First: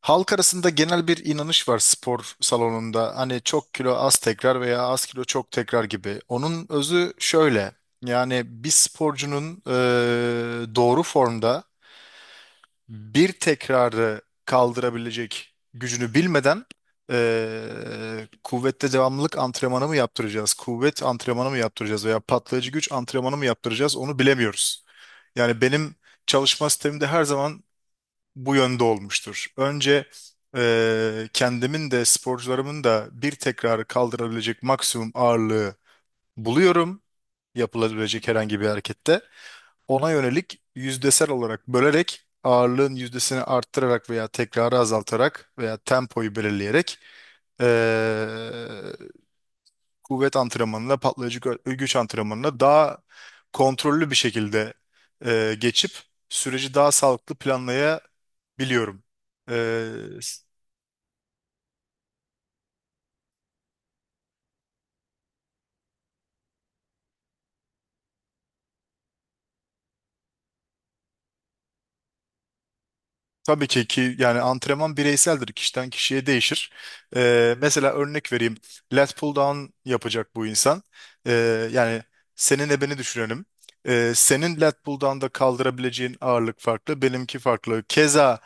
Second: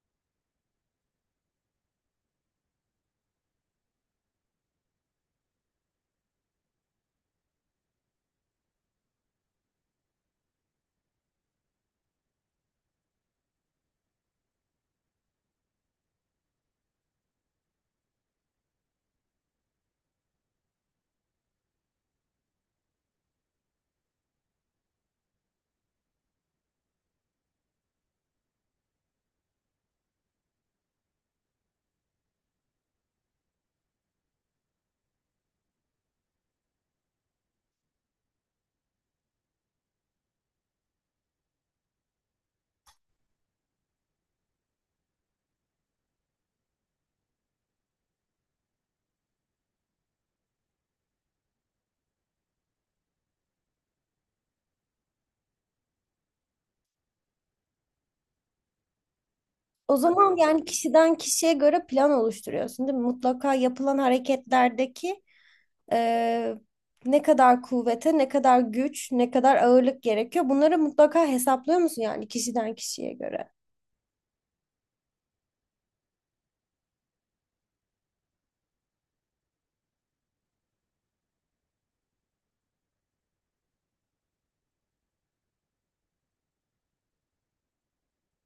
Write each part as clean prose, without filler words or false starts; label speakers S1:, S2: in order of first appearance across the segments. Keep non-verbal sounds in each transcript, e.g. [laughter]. S1: Halk arasında genel bir inanış var spor salonunda. Hani çok kilo az tekrar veya az kilo çok tekrar gibi. Onun özü şöyle. Yani bir sporcunun doğru formda bir tekrarı kaldırabilecek gücünü bilmeden, kuvvette devamlılık antrenmanı mı yaptıracağız, kuvvet antrenmanı mı yaptıracağız veya patlayıcı güç antrenmanı mı yaptıracağız onu bilemiyoruz. Yani benim çalışma sistemimde her zaman bu yönde olmuştur. Önce kendimin de sporcularımın da bir tekrarı kaldırabilecek maksimum ağırlığı buluyorum, yapılabilecek herhangi bir harekette. Ona yönelik yüzdesel olarak bölerek ağırlığın yüzdesini arttırarak veya tekrarı azaltarak veya tempoyu belirleyerek eee, kuvvet antrenmanına, patlayıcı güç antrenmanına daha kontrollü bir şekilde geçip süreci daha sağlıklı planlayabiliyoruz biliyorum.
S2: O
S1: Ee,
S2: zaman
S1: s-
S2: yani kişiden kişiye göre plan oluşturuyorsun, değil mi? Mutlaka yapılan hareketlerdeki e, ne kadar kuvvete, ne kadar güç, ne kadar ağırlık gerekiyor. Bunları mutlaka hesaplıyor musun yani kişiden kişiye göre?
S1: tabii ki yani antrenman bireyseldir. Kişiden kişiye değişir. Mesela örnek vereyim. Lat pull down yapacak bu insan. Yani seninle beni düşünelim. Senin lat pull down'da kaldırabileceğin ağırlık farklı, benimki farklı. Keza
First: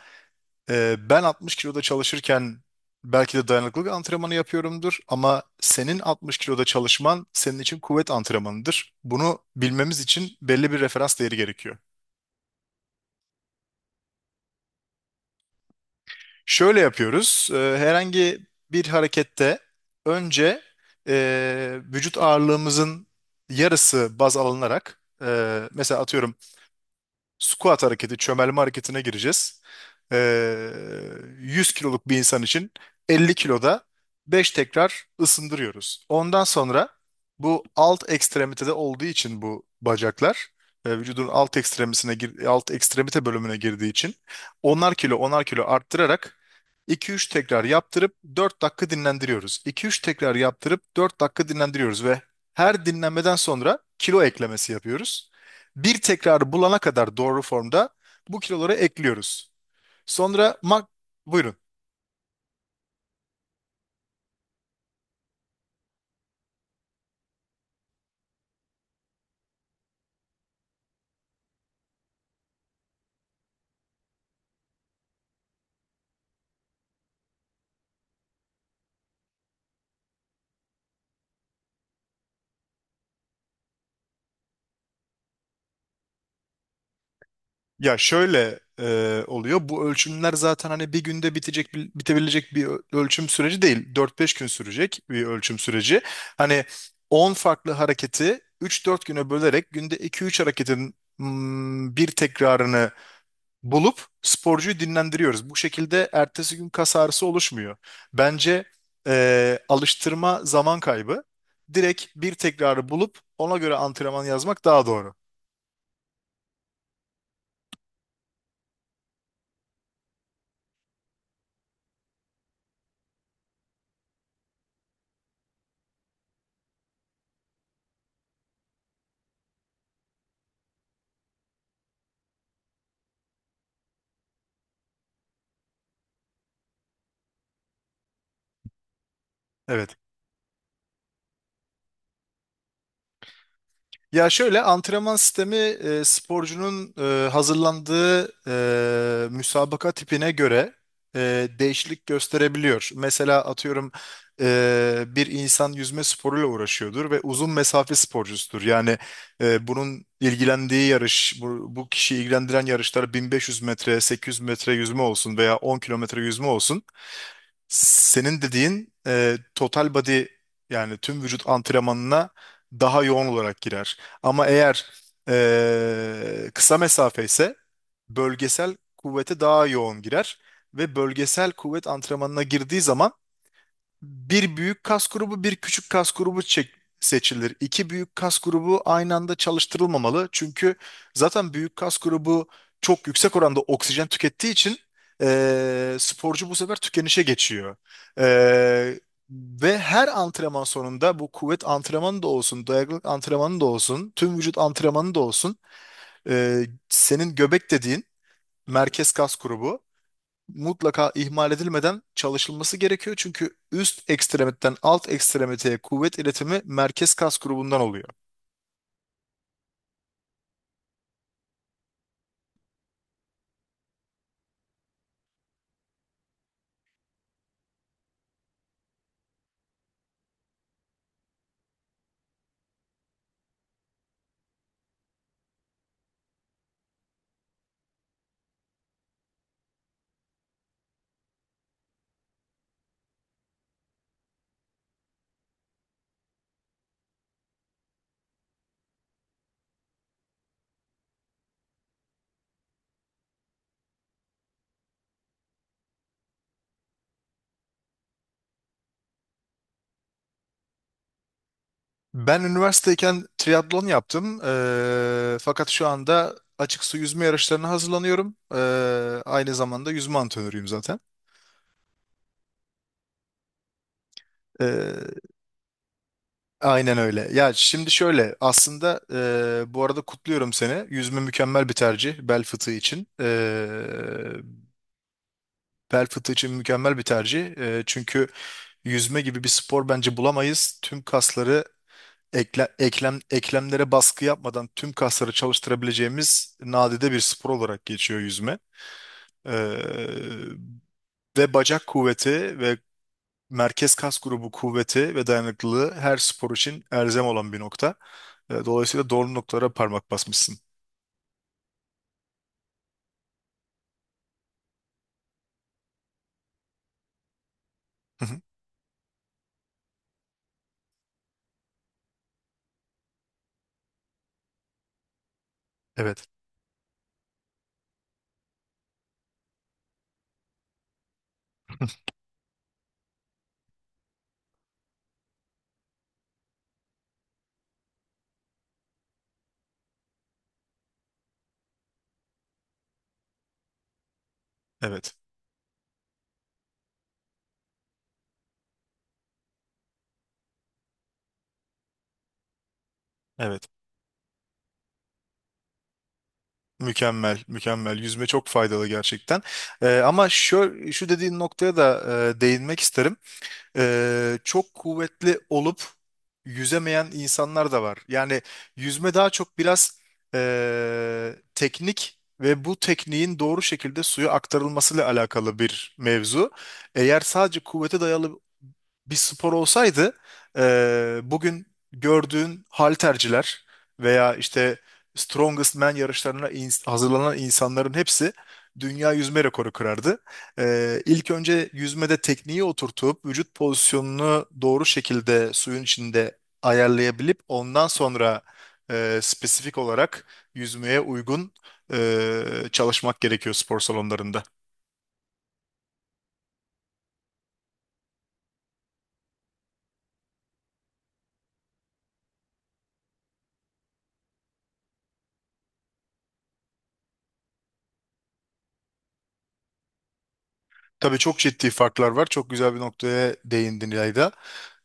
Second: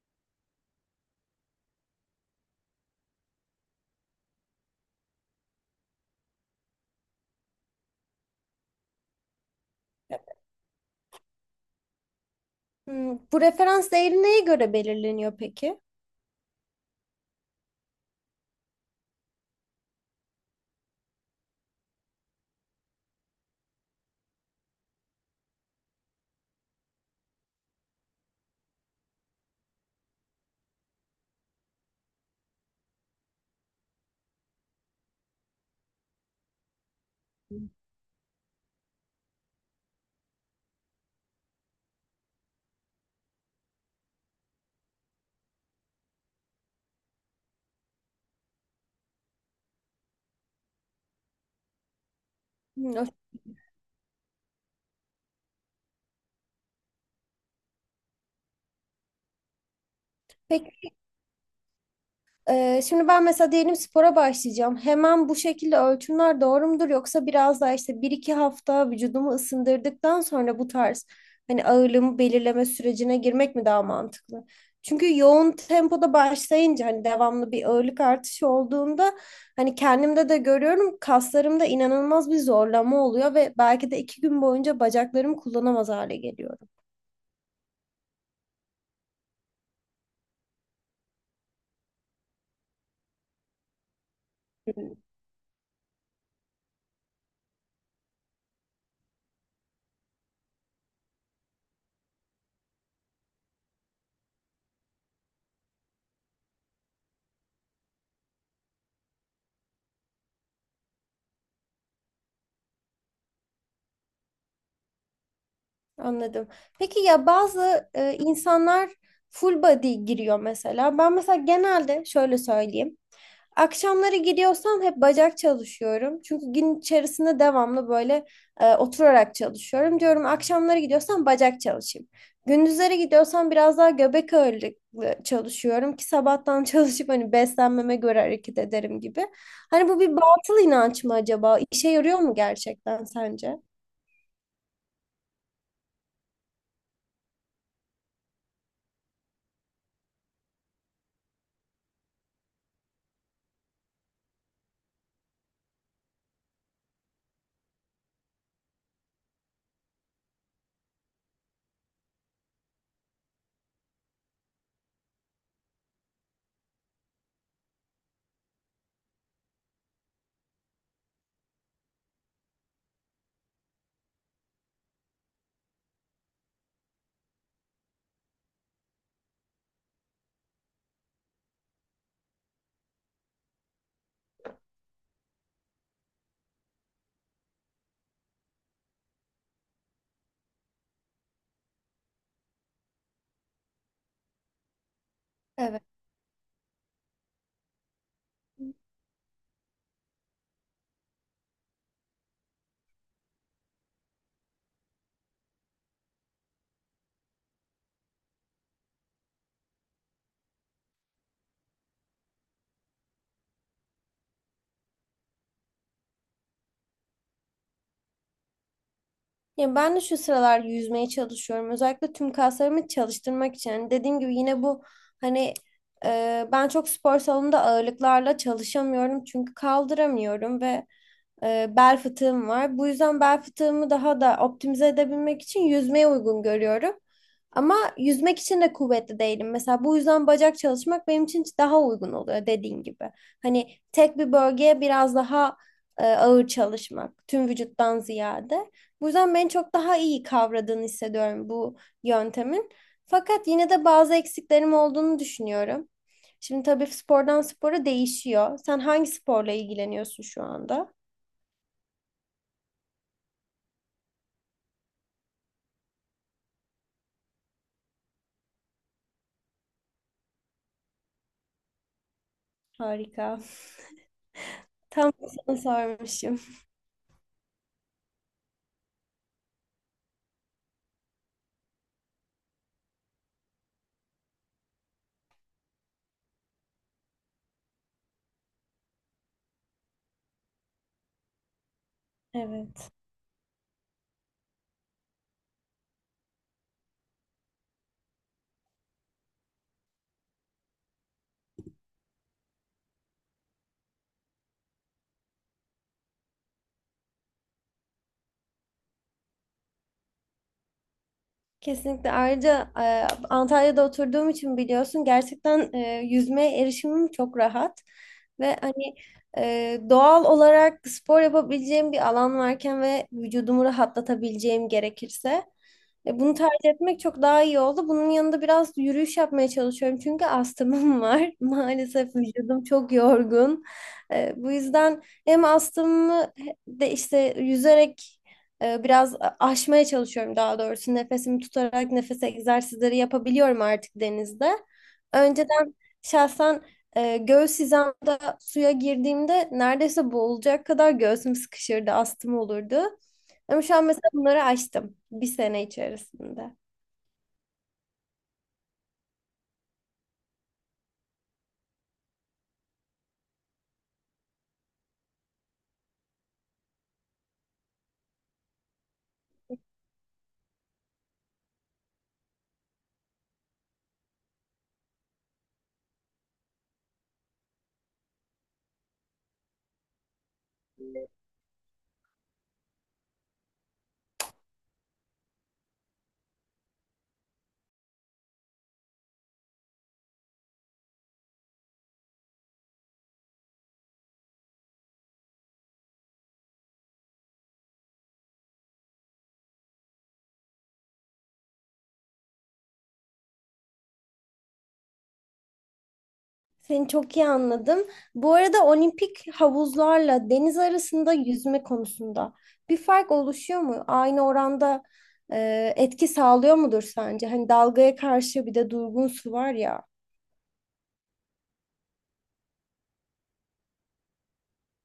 S1: ben 60 kiloda çalışırken belki de dayanıklılık antrenmanı yapıyorumdur ama senin 60 kiloda çalışman senin için kuvvet antrenmanıdır. Bunu bilmemiz için belli bir referans değeri gerekiyor.
S2: Hmm, bu referans değeri neye göre belirleniyor peki?
S1: Şöyle yapıyoruz. Herhangi bir harekette önce vücut ağırlığımızın yarısı baz alınarak, mesela atıyorum Squat hareketi, çömelme hareketine gireceğiz. Ee, 100 kiloluk bir insan için 50 kiloda 5 tekrar ısındırıyoruz. Ondan sonra, bu alt ekstremitede olduğu için, bu bacaklar vücudun alt ekstremisine alt ekstremite bölümüne girdiği için onar kilo onar kilo arttırarak 2-3 tekrar yaptırıp 4 dakika dinlendiriyoruz. 2-3 tekrar yaptırıp 4 dakika dinlendiriyoruz ve her
S2: Hmm,
S1: dinlenmeden sonra kilo eklemesi yapıyoruz, bir tekrarı bulana kadar doğru formda bu kiloları ekliyoruz. Sonra
S2: Peki.
S1: mak buyurun.
S2: Şimdi ben mesela diyelim spora başlayacağım. Hemen bu şekilde ölçümler doğru mudur yoksa biraz daha işte bir iki hafta vücudumu ısındırdıktan sonra bu tarz hani ağırlığımı belirleme sürecine girmek mi daha mantıklı? Çünkü yoğun tempoda başlayınca hani devamlı bir ağırlık artışı olduğunda hani kendimde de görüyorum kaslarımda inanılmaz bir zorlama oluyor ve belki de iki gün boyunca bacaklarımı kullanamaz hale geliyorum.
S1: Ya şöyle oluyor. Bu ölçümler zaten hani bir günde bitebilecek bir ölçüm süreci değil. Dört beş gün sürecek bir ölçüm süreci. Hani 10 farklı hareketi üç dört güne bölerek günde iki üç hareketin, bir tekrarını bulup sporcuyu dinlendiriyoruz. Bu şekilde ertesi gün kas ağrısı oluşmuyor. Bence alıştırma zaman kaybı. Direkt bir tekrarı bulup ona göre antrenman yazmak daha doğru.
S2: Anladım. Peki ya bazı insanlar full body giriyor mesela. Ben mesela genelde şöyle söyleyeyim. Akşamları giriyorsam hep bacak çalışıyorum. Çünkü gün içerisinde devamlı böyle oturarak çalışıyorum. Diyorum akşamları gidiyorsam bacak çalışayım. Gündüzleri gidiyorsam biraz daha göbek ağırlıklı çalışıyorum ki sabahtan [laughs] çalışıp hani beslenmeme göre hareket ederim gibi. Hani
S1: Evet.
S2: bu bir batıl inanç mı acaba? İşe yarıyor mu gerçekten sence?
S1: Ya şöyle, antrenman sistemi sporcunun hazırlandığı müsabaka tipine göre değişiklik gösterebiliyor. Mesela atıyorum, bir insan yüzme sporuyla uğraşıyordur ve uzun mesafe sporcusudur. Yani bunun ilgilendiği yarış, bu kişiyi ilgilendiren yarışlar 1500 metre, 800 metre yüzme olsun veya 10 kilometre yüzme olsun. Senin dediğin total body, yani tüm vücut antrenmanına daha yoğun olarak girer. Ama eğer kısa mesafe ise bölgesel kuvvete daha yoğun girer ve bölgesel kuvvet antrenmanına girdiği zaman bir büyük kas grubu, bir küçük kas grubu seçilir. İki büyük kas grubu aynı anda çalıştırılmamalı. Çünkü zaten büyük kas grubu çok yüksek oranda oksijen tükettiği için
S2: Evet.
S1: sporcu bu sefer tükenişe geçiyor. Eee, Ve her antrenman sonunda, bu kuvvet antrenmanı da olsun, dayanıklılık antrenmanı da olsun, tüm vücut antrenmanı da olsun, senin göbek dediğin merkez kas grubu mutlaka ihmal edilmeden çalışılması gerekiyor. Çünkü üst ekstremitten alt ekstremiteye kuvvet iletimi merkez kas grubundan oluyor.
S2: Ya ben de şu sıralar yüzmeye çalışıyorum. Özellikle tüm kaslarımı çalıştırmak için. Hani dediğim gibi yine bu hani ben çok spor salonunda ağırlıklarla çalışamıyorum çünkü kaldıramıyorum ve bel fıtığım var. Bu yüzden bel fıtığımı daha da optimize edebilmek için yüzmeye uygun görüyorum. Ama yüzmek için de kuvvetli değilim. Mesela bu yüzden bacak çalışmak benim için daha uygun oluyor dediğin gibi. Hani tek bir bölgeye biraz daha ağır çalışmak, tüm vücuttan ziyade. Bu yüzden beni çok daha iyi kavradığını hissediyorum bu yöntemin. Fakat yine de bazı eksiklerim olduğunu düşünüyorum. Şimdi tabii spordan spora değişiyor. Sen hangi sporla ilgileniyorsun şu anda?
S1: Ben üniversiteyken triatlon yaptım. Fakat şu anda açık su yüzme yarışlarına hazırlanıyorum. Aynı zamanda yüzme antrenörüyüm zaten.
S2: Harika. Tam da
S1: Eee,
S2: sana sormuşum.
S1: aynen öyle. Ya şimdi şöyle, aslında bu arada kutluyorum seni. Yüzme mükemmel bir tercih bel fıtığı için. Bel fıtığı için mükemmel bir tercih. Çünkü yüzme gibi bir spor bence bulamayız. Tüm kasları
S2: Evet.
S1: eklemlere baskı yapmadan tüm kasları çalıştırabileceğimiz nadide bir spor olarak geçiyor yüzme. Ee, Ve bacak kuvveti ve merkez kas grubu kuvveti ve dayanıklılığı her spor için elzem olan bir nokta. Dolayısıyla doğru noktalara parmak basmışsın.
S2: Kesinlikle. Ayrıca Antalya'da oturduğum için biliyorsun gerçekten yüzmeye erişimim çok rahat.
S1: [laughs] Hı hı.
S2: Ve hani doğal olarak spor yapabileceğim bir alan varken ve vücudumu rahatlatabileceğim gerekirse
S1: Evet.
S2: bunu tercih etmek çok daha iyi oldu. Bunun yanında biraz yürüyüş yapmaya çalışıyorum çünkü astımım var. [laughs]
S1: [laughs]
S2: Maalesef vücudum çok yorgun. Bu yüzden hem astımımı de işte yüzerek biraz aşmaya çalışıyorum daha doğrusu. Nefesimi tutarak nefes egzersizleri yapabiliyorum artık denizde.
S1: Evet.
S2: Önceden şahsen göğüs hizamda suya girdiğimde neredeyse boğulacak kadar göğsüm sıkışırdı, astım olurdu. Ama
S1: Evet.
S2: şu an mesela bunları aştım bir sene içerisinde.
S1: Mükemmel, mükemmel. Yüzme çok faydalı gerçekten. Ama şu, şu dediğin noktaya da değinmek isterim. Çok kuvvetli olup yüzemeyen insanlar da var. Yani yüzme daha çok biraz teknik ve bu tekniğin doğru şekilde suya aktarılmasıyla alakalı bir mevzu. Eğer sadece kuvvete dayalı bir spor olsaydı bugün gördüğün halterciler veya işte Strongest Man yarışlarına hazırlanan insanların hepsi dünya yüzme rekoru kırardı. İlk önce yüzmede tekniği oturtup vücut pozisyonunu doğru şekilde suyun içinde ayarlayabilip ondan sonra spesifik olarak yüzmeye uygun e, çalışmak gerekiyor spor salonlarında.
S2: Seni çok iyi anladım. Bu arada olimpik havuzlarla deniz arasında yüzme konusunda bir fark oluşuyor mu? Aynı oranda etki sağlıyor mudur sence? Hani dalgaya karşı bir de durgun su var ya.
S1: Tabii çok ciddi farklar var. Çok güzel bir noktaya değindin İlayda.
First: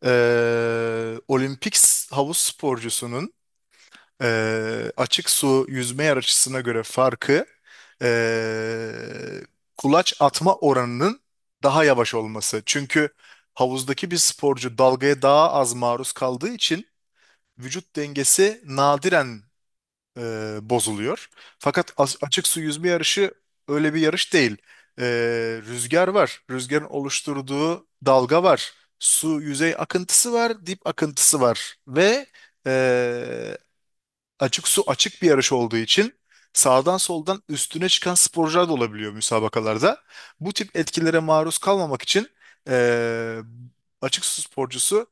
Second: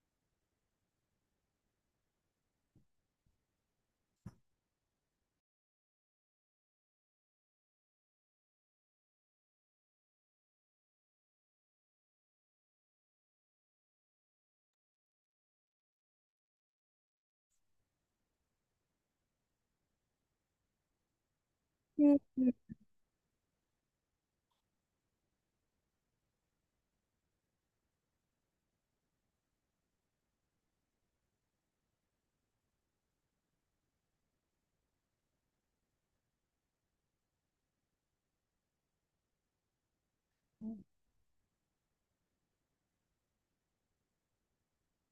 S1: Olimpik havuz sporcusunun açık su yüzme yarışısına göre farkı, ee, kulaç atma oranının daha yavaş olması. Çünkü havuzdaki bir sporcu dalgaya daha az maruz kaldığı için vücut dengesi nadiren e, bozuluyor. Fakat
S2: Hı.
S1: açık su yüzme yarışı öyle bir yarış değil. E, Rüzgar var. Rüzgarın oluşturduğu dalga var. Su yüzey akıntısı var, dip akıntısı var ve e, açık su açık bir yarış olduğu için sağdan soldan üstüne çıkan sporcular da olabiliyor müsabakalarda. Bu tip etkilere maruz kalmamak için eee, açık su sporcusu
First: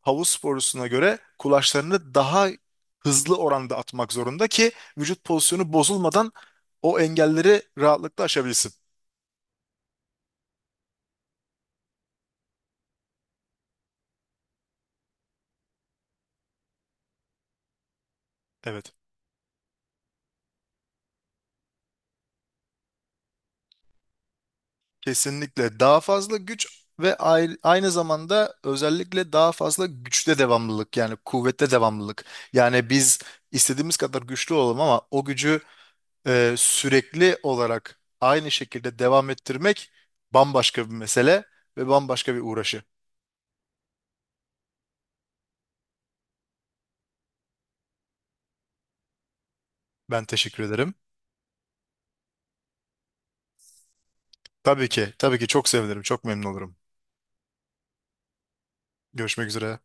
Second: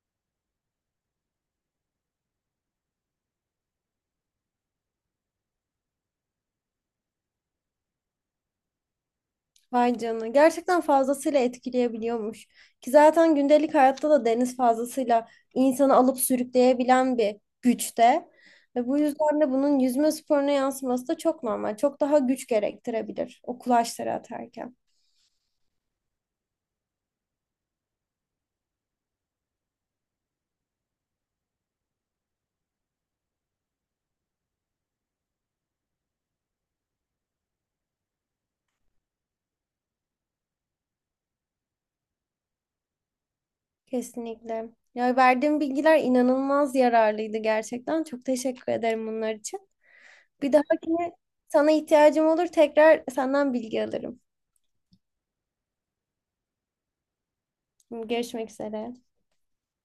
S1: havuz sporcusuna göre kulaçlarını daha hızlı oranda atmak zorunda ki vücut pozisyonu bozulmadan o engelleri rahatlıkla aşabilsin.
S2: Vay canına. Gerçekten fazlasıyla etkileyebiliyormuş. Ki zaten gündelik hayatta da deniz fazlasıyla insanı alıp sürükleyebilen bir güçte. Ve
S1: Evet.
S2: bu yüzden de bunun yüzme sporuna yansıması da çok normal. Çok daha güç gerektirebilir o kulaçları atarken.
S1: Kesinlikle daha fazla güç ve aynı zamanda özellikle daha fazla güçte devamlılık, yani kuvvette devamlılık. Yani biz istediğimiz kadar güçlü olalım ama o gücü sürekli olarak aynı şekilde devam ettirmek bambaşka bir mesele ve bambaşka bir uğraşı.
S2: Kesinlikle. Ya verdiğim bilgiler inanılmaz yararlıydı gerçekten. Çok teşekkür ederim bunlar için.
S1: Ben
S2: Bir
S1: teşekkür ederim.
S2: dahakine sana ihtiyacım olur tekrar senden bilgi alırım.
S1: Tabii ki, tabii ki çok sevinirim, çok memnun olurum.
S2: Görüşmek üzere.
S1: Görüşmek üzere.